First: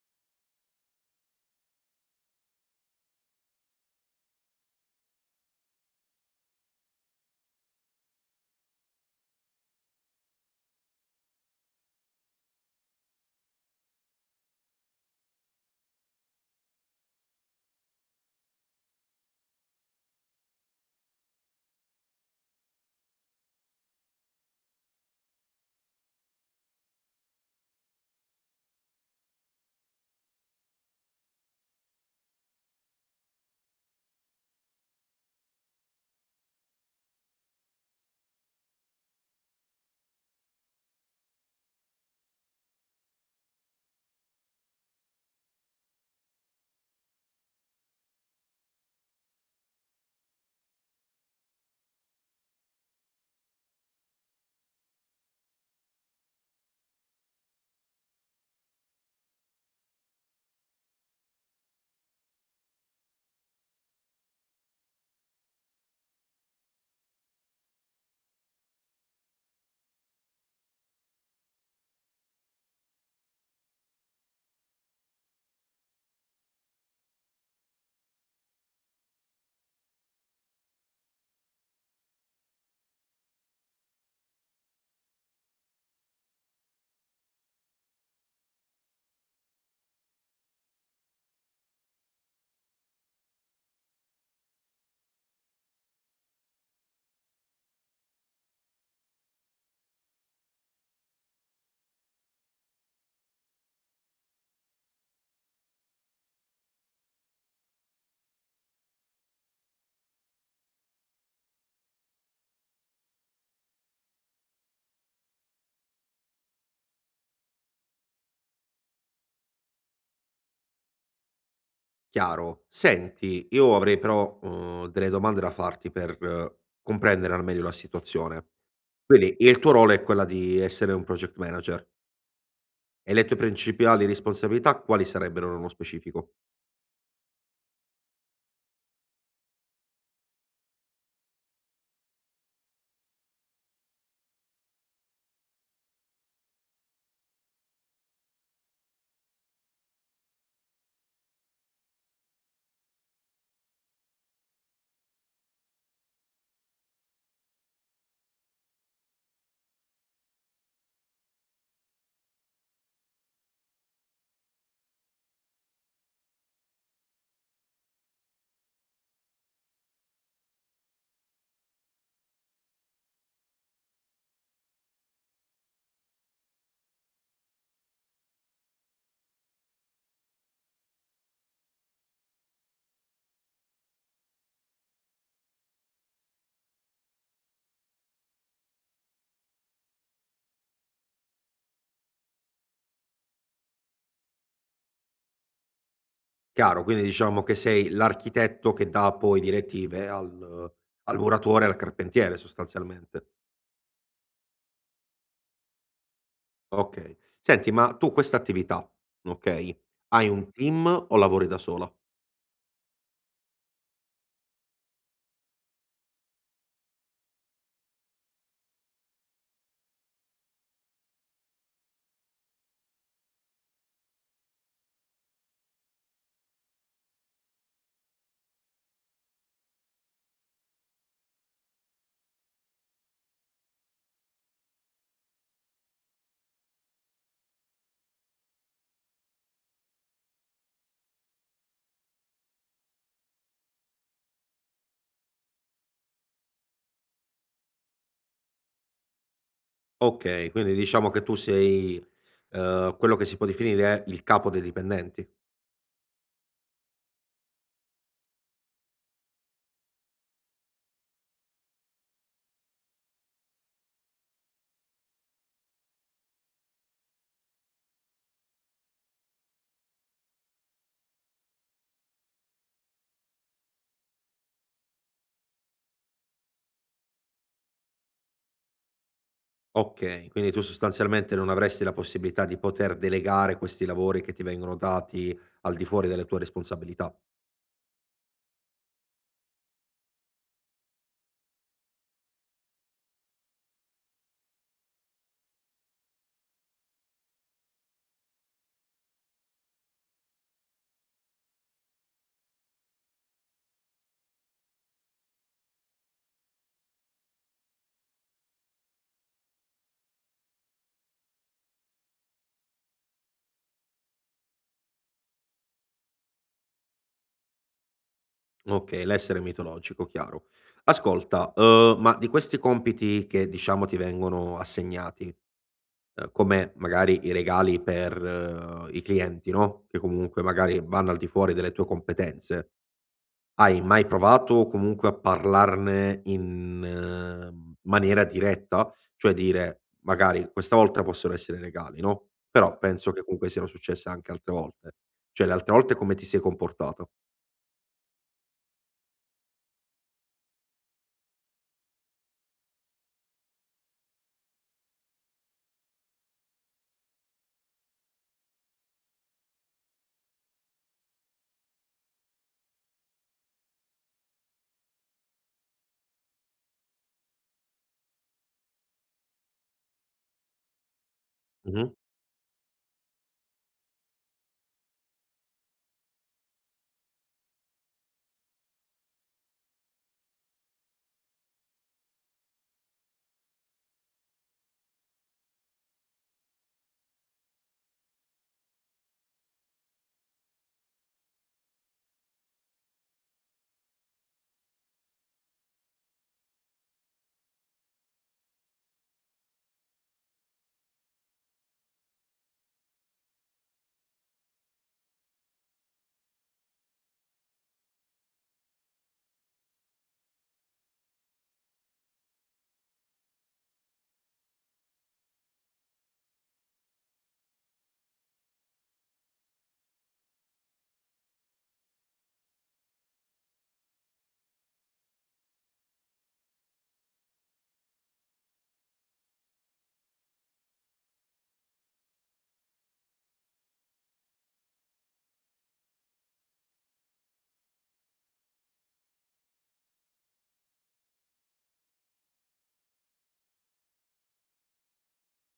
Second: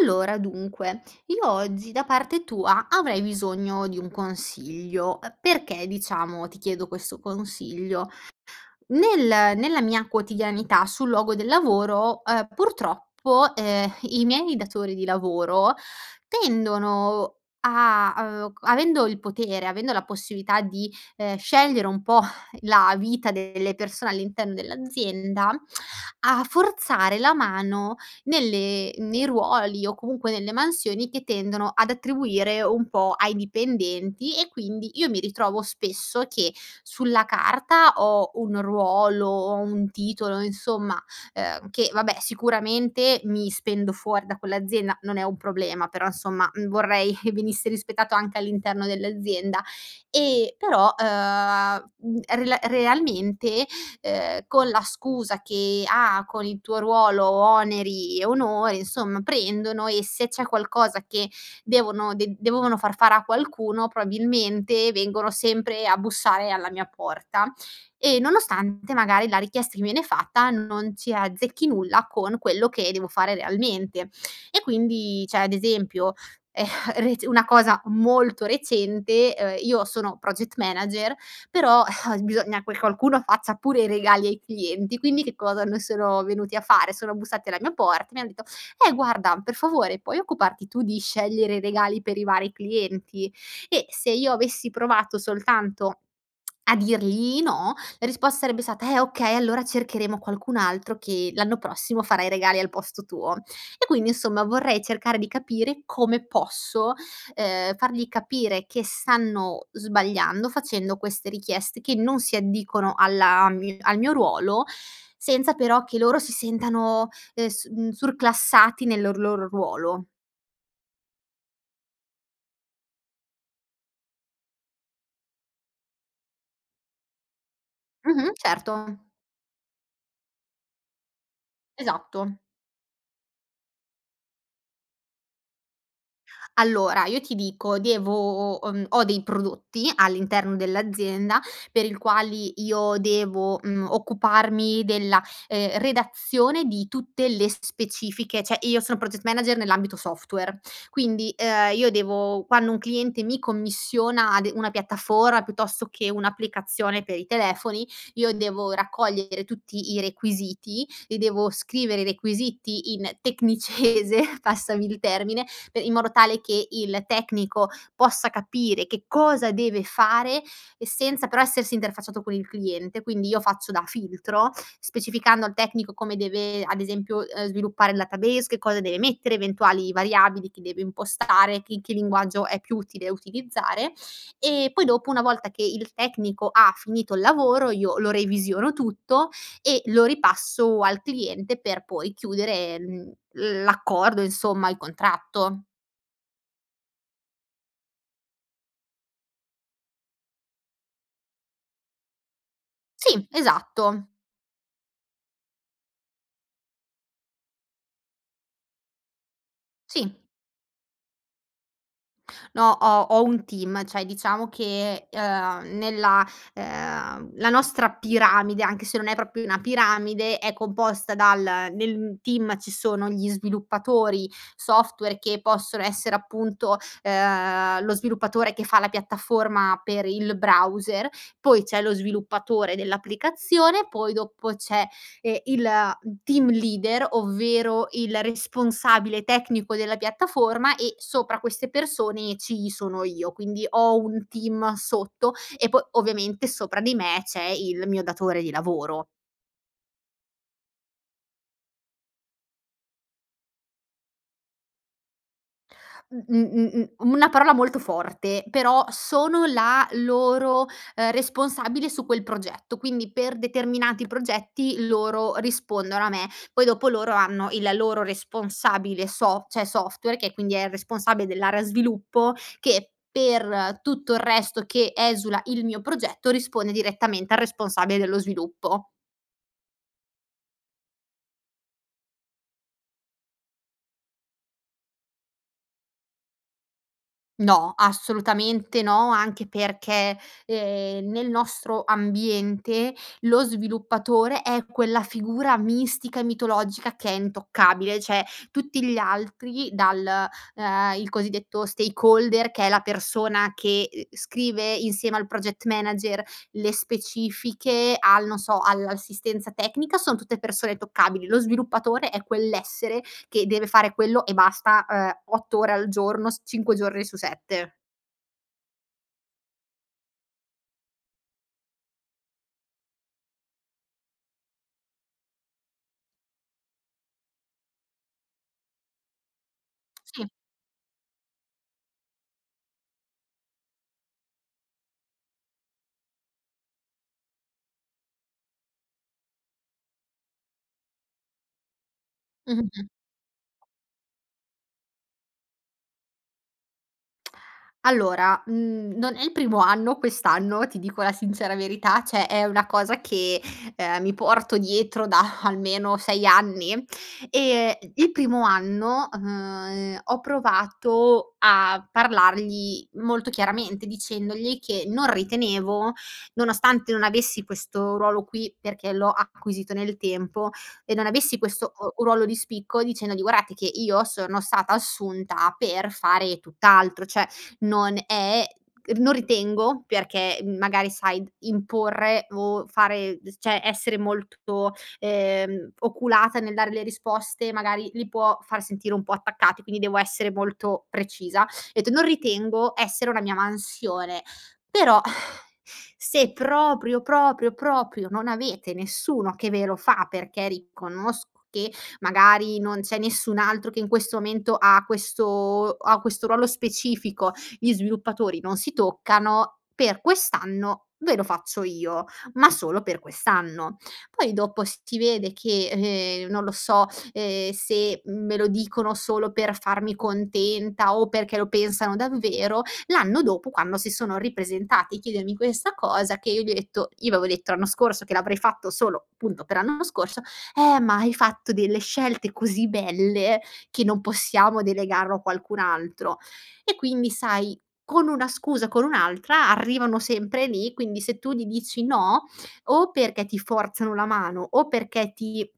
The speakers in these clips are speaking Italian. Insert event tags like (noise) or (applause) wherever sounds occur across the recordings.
Allora, dunque, io oggi da parte tua avrei bisogno di un consiglio. Perché, diciamo, ti chiedo questo consiglio? Nel nella mia quotidianità sul luogo del lavoro, purtroppo, i miei datori di lavoro tendono a avendo il potere, avendo la possibilità di, scegliere un po' la vita delle persone all'interno dell'azienda, a forzare la mano nelle nei ruoli o comunque nelle mansioni che tendono ad attribuire un po' ai dipendenti. E quindi io mi ritrovo spesso che sulla carta ho un ruolo, ho un titolo, insomma, che vabbè sicuramente mi spendo fuori da quell'azienda, non è un problema, però insomma, vorrei (laughs) venisse rispettato anche all'interno dell'azienda. E però, rela realmente, con la scusa che: "Ah, con il tuo ruolo oneri e onori", insomma prendono e se c'è qualcosa che devono de dovevano far fare a qualcuno, probabilmente vengono sempre a bussare alla mia porta e nonostante magari la richiesta che mi viene fatta non ci azzecchi nulla con quello che devo fare realmente. E quindi, cioè ad esempio, ehm, (laughs) rec una cosa molto recente, io sono project manager, però (laughs) bisogna che qualcuno faccia pure i regali ai clienti, quindi che cosa ne sono venuti a fare? Sono bussati alla mia porta e mi han detto: guarda, per favore puoi occuparti tu di scegliere i regali per i vari clienti?" E se io avessi provato soltanto a dirgli no, la risposta sarebbe stata: "Eh okay, allora cercheremo qualcun altro che l'anno prossimo farà i regali al posto tuo". E quindi insomma vorrei cercare di capire come posso, fargli capire che stanno sbagliando facendo queste richieste che non si addicono alla mi al mio ruolo, senza però che loro si sentano surclassati nel loro ruolo. Chiaro. Senti, io avrei però, delle domande da farti per comprendere al meglio la Mh-mh, situazione. certo, Quindi il tuo ruolo è quella di essere un project manager esatto. e le tue principali responsabilità quali sarebbero nello specifico? Allora, io ti dico, devo ho dei prodotti all'interno dell'azienda per il quali io devo, occuparmi della, redazione di tutte le specifiche, cioè io sono project manager nell'ambito software, quindi, io devo, quando un cliente mi commissiona de una piattaforma piuttosto che un'applicazione per i telefoni, io devo raccogliere tutti i requisiti, li devo scrivere i requisiti in tecnicese, (laughs) passami il termine, pe in modo tale che il tecnico possa capire che cosa deve fare e senza però essersi interfacciato con il cliente. Quindi io faccio da filtro, specificando al tecnico come deve, ad esempio, sviluppare il database, che cosa deve mettere, eventuali variabili che deve impostare, che linguaggio è più utile utilizzare. E poi dopo, una volta che il tecnico ha finito il lavoro, io lo revisiono tutto e lo ripasso al cliente per poi chiudere, l'accordo, insomma, il contratto. Chiaro, quindi diciamo che sei l'architetto che dà poi direttive al al muratore e al carpentiere Sì, sostanzialmente. esatto. Okay. Senti, ma tu questa attività, okay, Sì. hai un team o lavori da sola? No, ho un team, cioè diciamo che, nella la nostra piramide, anche se non è proprio una piramide, è composta dal nel team ci sono gli sviluppatori software che possono essere appunto, lo sviluppatore che fa la piattaforma per il browser, poi c'è lo sviluppatore dell'applicazione, poi dopo c'è il team leader, ovvero il responsabile tecnico della piattaforma, e sopra queste persone ci sono io. Quindi ho un team sotto e poi ovviamente sopra di me c'è il mio datore di lavoro. Okay, quindi diciamo che tu sei, quello che si può definire il capo dei dipendenti. Una parola molto forte, però sono la loro, responsabile su quel progetto, quindi per determinati progetti loro rispondono a me. Poi dopo loro hanno il loro responsabile so cioè software, che quindi è il responsabile dell'area sviluppo, che per tutto il resto che esula il mio progetto risponde direttamente al responsabile dello sviluppo. Okay, quindi tu sostanzialmente non avresti la possibilità di poter delegare questi lavori che ti vengono dati al di fuori delle tue responsabilità. No, assolutamente no, anche perché, nel nostro ambiente lo sviluppatore è quella figura mistica e mitologica che è intoccabile, cioè tutti gli altri, dal il cosiddetto stakeholder, che è la persona che, scrive insieme al project manager le specifiche, al, non so, all'assistenza tecnica, son tutte persone toccabili. Lo sviluppatore è quell'essere che deve fare quello e basta, 8 ore al giorno, s 5 giorni su 7. Okay, l'essere mitologico, chiaro. Ascolta, ma di questi compiti che diciamo ti vengono assegnati, come magari i regali per i clienti, no, che Sì. comunque magari vanno al di fuori delle tue competenze. Hai mai provato comunque a parlarne in, maniera diretta? Cioè dire: "Magari questa volta possono essere regali", no, Mh-mh, però mh. penso che comunque siano successe anche altre volte. Cioè le altre volte come ti sei comportato? Allora, non è il primo anno quest'anno, ti dico la sincera verità, cioè è una cosa che, mi porto dietro da (laughs) almeno 6 anni. E il primo anno, ho provato a parlargli molto chiaramente, dicendogli che non ritenevo, nonostante non avessi questo ruolo qui, perché l'ho acquisito nel tempo, e non avessi questo Mh-mh. o ruolo di spicco, dicendogli: "Guardate che io sono stata assunta per fare tutt'altro, cioè non è non ritengo", perché magari sai imporre o fare, cioè essere molto, oculata nel dare le risposte, magari li può far sentire un po' attaccati, quindi devo essere molto precisa. Ho detto: "Non ritengo essere una mia mansione, però se proprio, proprio, proprio non avete nessuno che ve lo fa, perché riconosco che magari non c'è nessun altro che in questo momento ha questo ruolo specifico, gli sviluppatori non si toccano, per quest'anno ve lo faccio io, ma solo per quest'anno". Poi dopo si vede che, non lo so, se me lo dicono solo per farmi contenta o perché lo pensano davvero. L'anno dopo, quando si sono ripresentati a chiedermi questa cosa che io gli ho detto, io avevo detto l'anno scorso che l'avrei fatto solo appunto per l'anno scorso: ma hai fatto delle scelte così belle che non possiamo delegarlo a qualcun altro". E quindi sai, con una scusa o con un'altra arrivano sempre lì, quindi se tu gli dici no, o perché ti forzano la mano o perché ti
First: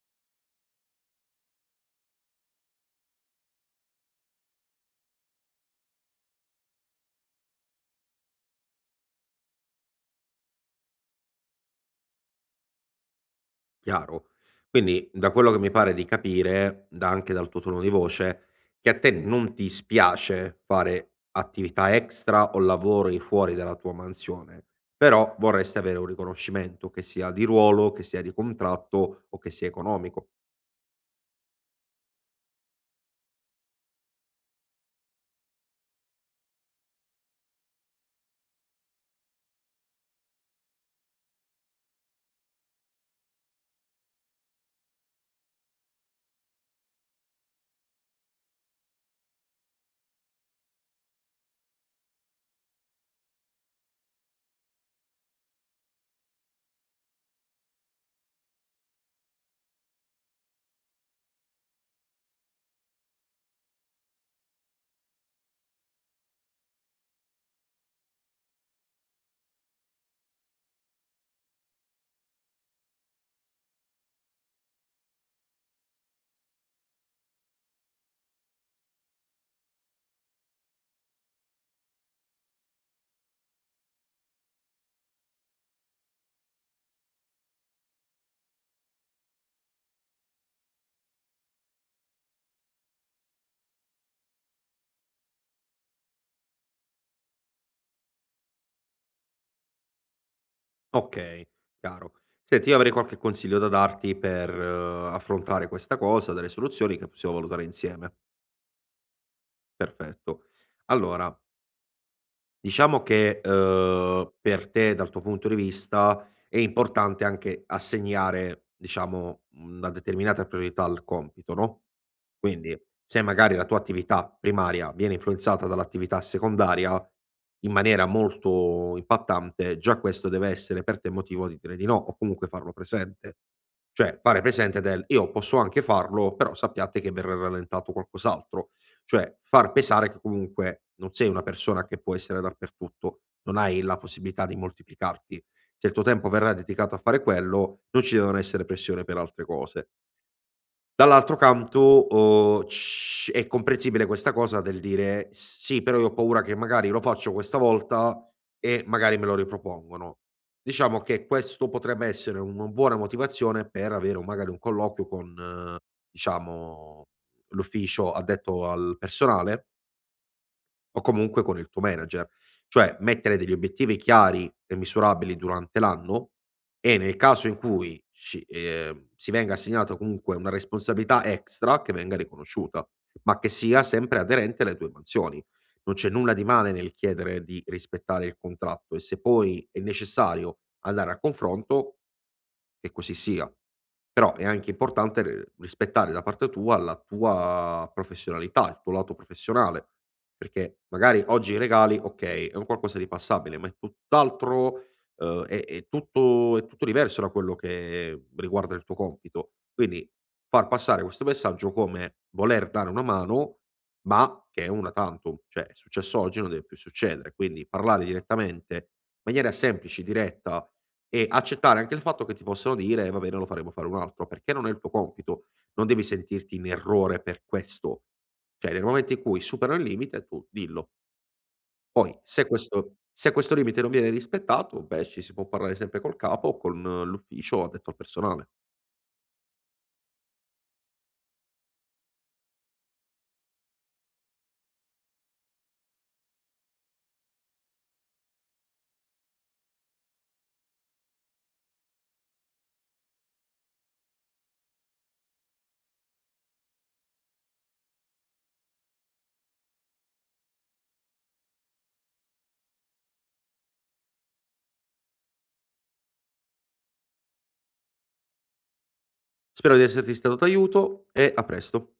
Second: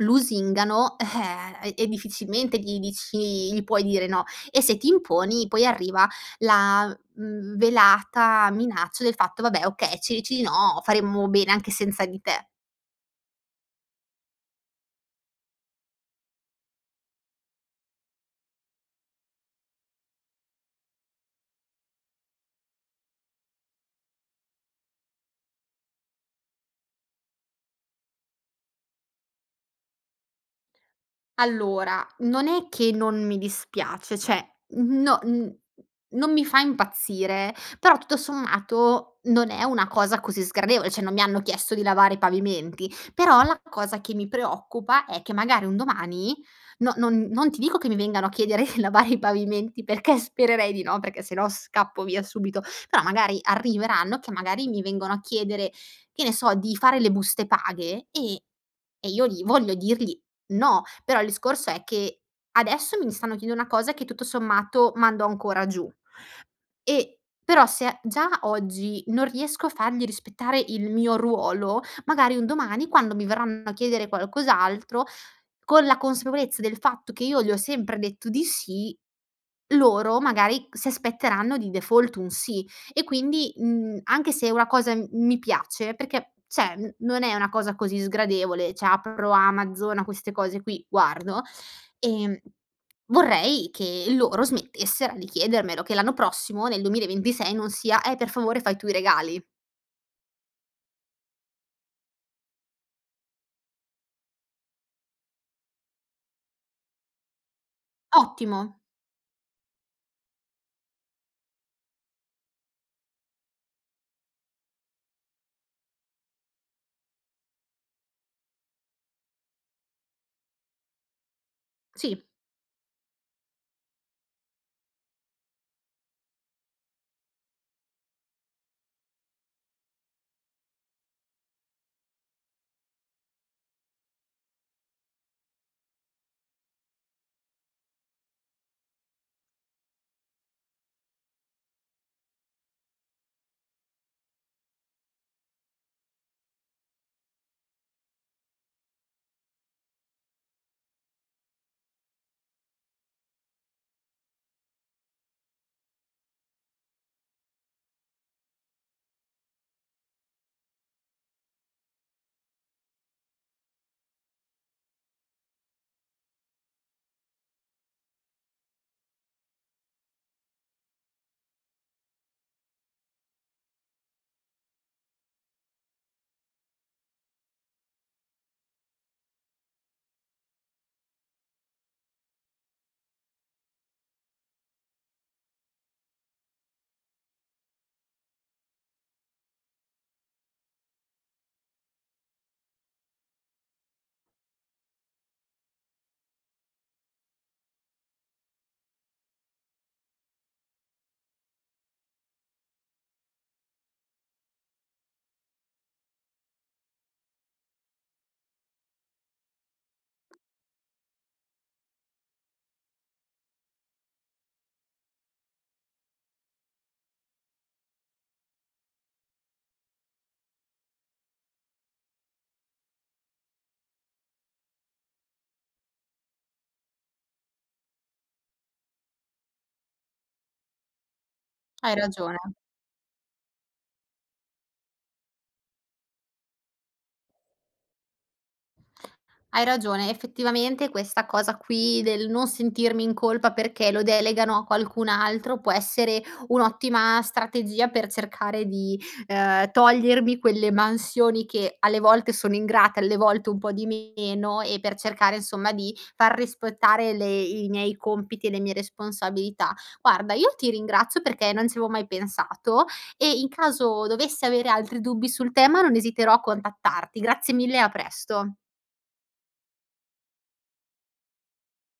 lusingano, e difficilmente gli puoi dire no. E se ti imponi poi arriva la, velata minaccia del fatto: "Vabbè, okay, ci dici di no, faremmo bene anche senza di te". Chiaro. Quindi, da quello che mi pare di capire, da anche dal tuo tono di voce, che a te non ti spiace fare attività extra o lavori fuori dalla tua mansione, però vorresti avere un riconoscimento, che sia di ruolo, che sia di contratto o che sia economico. Allora, non è che non mi dispiace, cioè no n non mi fa impazzire, però tutto sommato non è una cosa così sgradevole, cioè non mi hanno chiesto di lavare i pavimenti, però la cosa che mi preoccupa è che magari un domani, no, non non ti dico che mi vengano a chiedere (laughs) di lavare i pavimenti, perché spererei di no, perché se no scappo via subito, però magari arriveranno, che magari mi vengono a chiedere, che ne so, di fare le buste paga. E e io lì voglio dirgli: no. Però il discorso è che adesso mi stanno chiedendo una cosa che tutto sommato mando ancora giù. E però se a già oggi non riesco a fargli rispettare il mio ruolo, magari un domani quando mi verranno a chiedere qualcos'altro, con la consapevolezza del fatto che io gli ho sempre detto di sì, loro magari si aspetteranno di default un sì. E quindi, anche se una cosa m mi piace, perché cioè, n non è una cosa così sgradevole, cioè apro Amazon, a queste cose qui, guardo, Ehm, Vorrei che loro smettessero di chiedermelo, che l'anno prossimo, nel 2026, non sia: per favore fai tu i regali". Okay, chiaro. Senti, io avrei qualche consiglio da darti per affrontare questa cosa, delle soluzioni che possiamo valutare insieme. Ottimo, Perfetto. Allora, diciamo che, per te, dal tuo punto di vista, è importante anche assegnare, diciamo, una determinata priorità al compito, no? sì, Quindi, se magari la tua attività primaria viene influenzata dall'attività secondaria in maniera molto impattante, già questo deve essere per te motivo di dire di no o comunque farlo presente. Cioè, fare presente del io posso anche farlo, però sappiate che verrà rallentato qualcos'altro. Cioè, far pesare che comunque non sei una persona che può essere dappertutto, non hai la possibilità di moltiplicarti. Se il tuo tempo verrà dedicato a fare quello, non ci devono essere pressioni per altre cose. Dall'altro canto, c è comprensibile questa cosa del dire: "Sì, però io ho paura che magari lo faccio questa volta e magari me lo ripropongono." Diciamo che questo potrebbe essere una buona motivazione per avere un magari un colloquio con, eh, diciamo, l'ufficio addetto al personale o comunque con il tuo manager. Cioè, mettere degli obiettivi chiari e misurabili durante l'anno e nel caso in cui sci si venga assegnata comunque una responsabilità extra, che venga riconosciuta, ma che sia sempre aderente alle tue mansioni. Non c'è nulla di male nel chiedere di rispettare il contratto e se poi è necessario andare a confronto, che così sia. Però è anche importante r rispettare da parte tua la tua professionalità, il tuo lato professionale. Perché magari oggi i regali, okay, è un qualcosa di passabile, ma è tutt'altro, è tutto diverso da quello che riguarda il tuo compito. Quindi far passare questo messaggio come voler dare una mano, ma che è una tantum, cioè è successo oggi, non deve più succedere. Quindi parlare direttamente, in maniera semplice, diretta e accettare anche il fatto che ti possano dire: va bene, lo faremo fare un altro", perché non è il tuo compito. Non devi sentirti in errore per questo. Cioè, nel momento in cui superano il limite tu dillo. hai Poi ragione. se questo limite non viene rispettato, beh, ci si può parlare sempre col capo o con l'ufficio addetto al personale. Hai ragione, effettivamente questa cosa qui del non sentirmi in colpa perché lo delegano a qualcun altro può essere un'ottima strategia per cercare di, togliermi quelle mansioni che alle volte sono ingrata, alle volte un po' di meno, e per cercare insomma di far rispettare le i miei compiti e le mie responsabilità. Guarda, io ti ringrazio perché non ci avevo mai pensato e in caso dovessi avere altri dubbi sul tema non esiterò a contattarti. Grazie mille e a presto. Spero di esserti stato d'aiuto e a presto.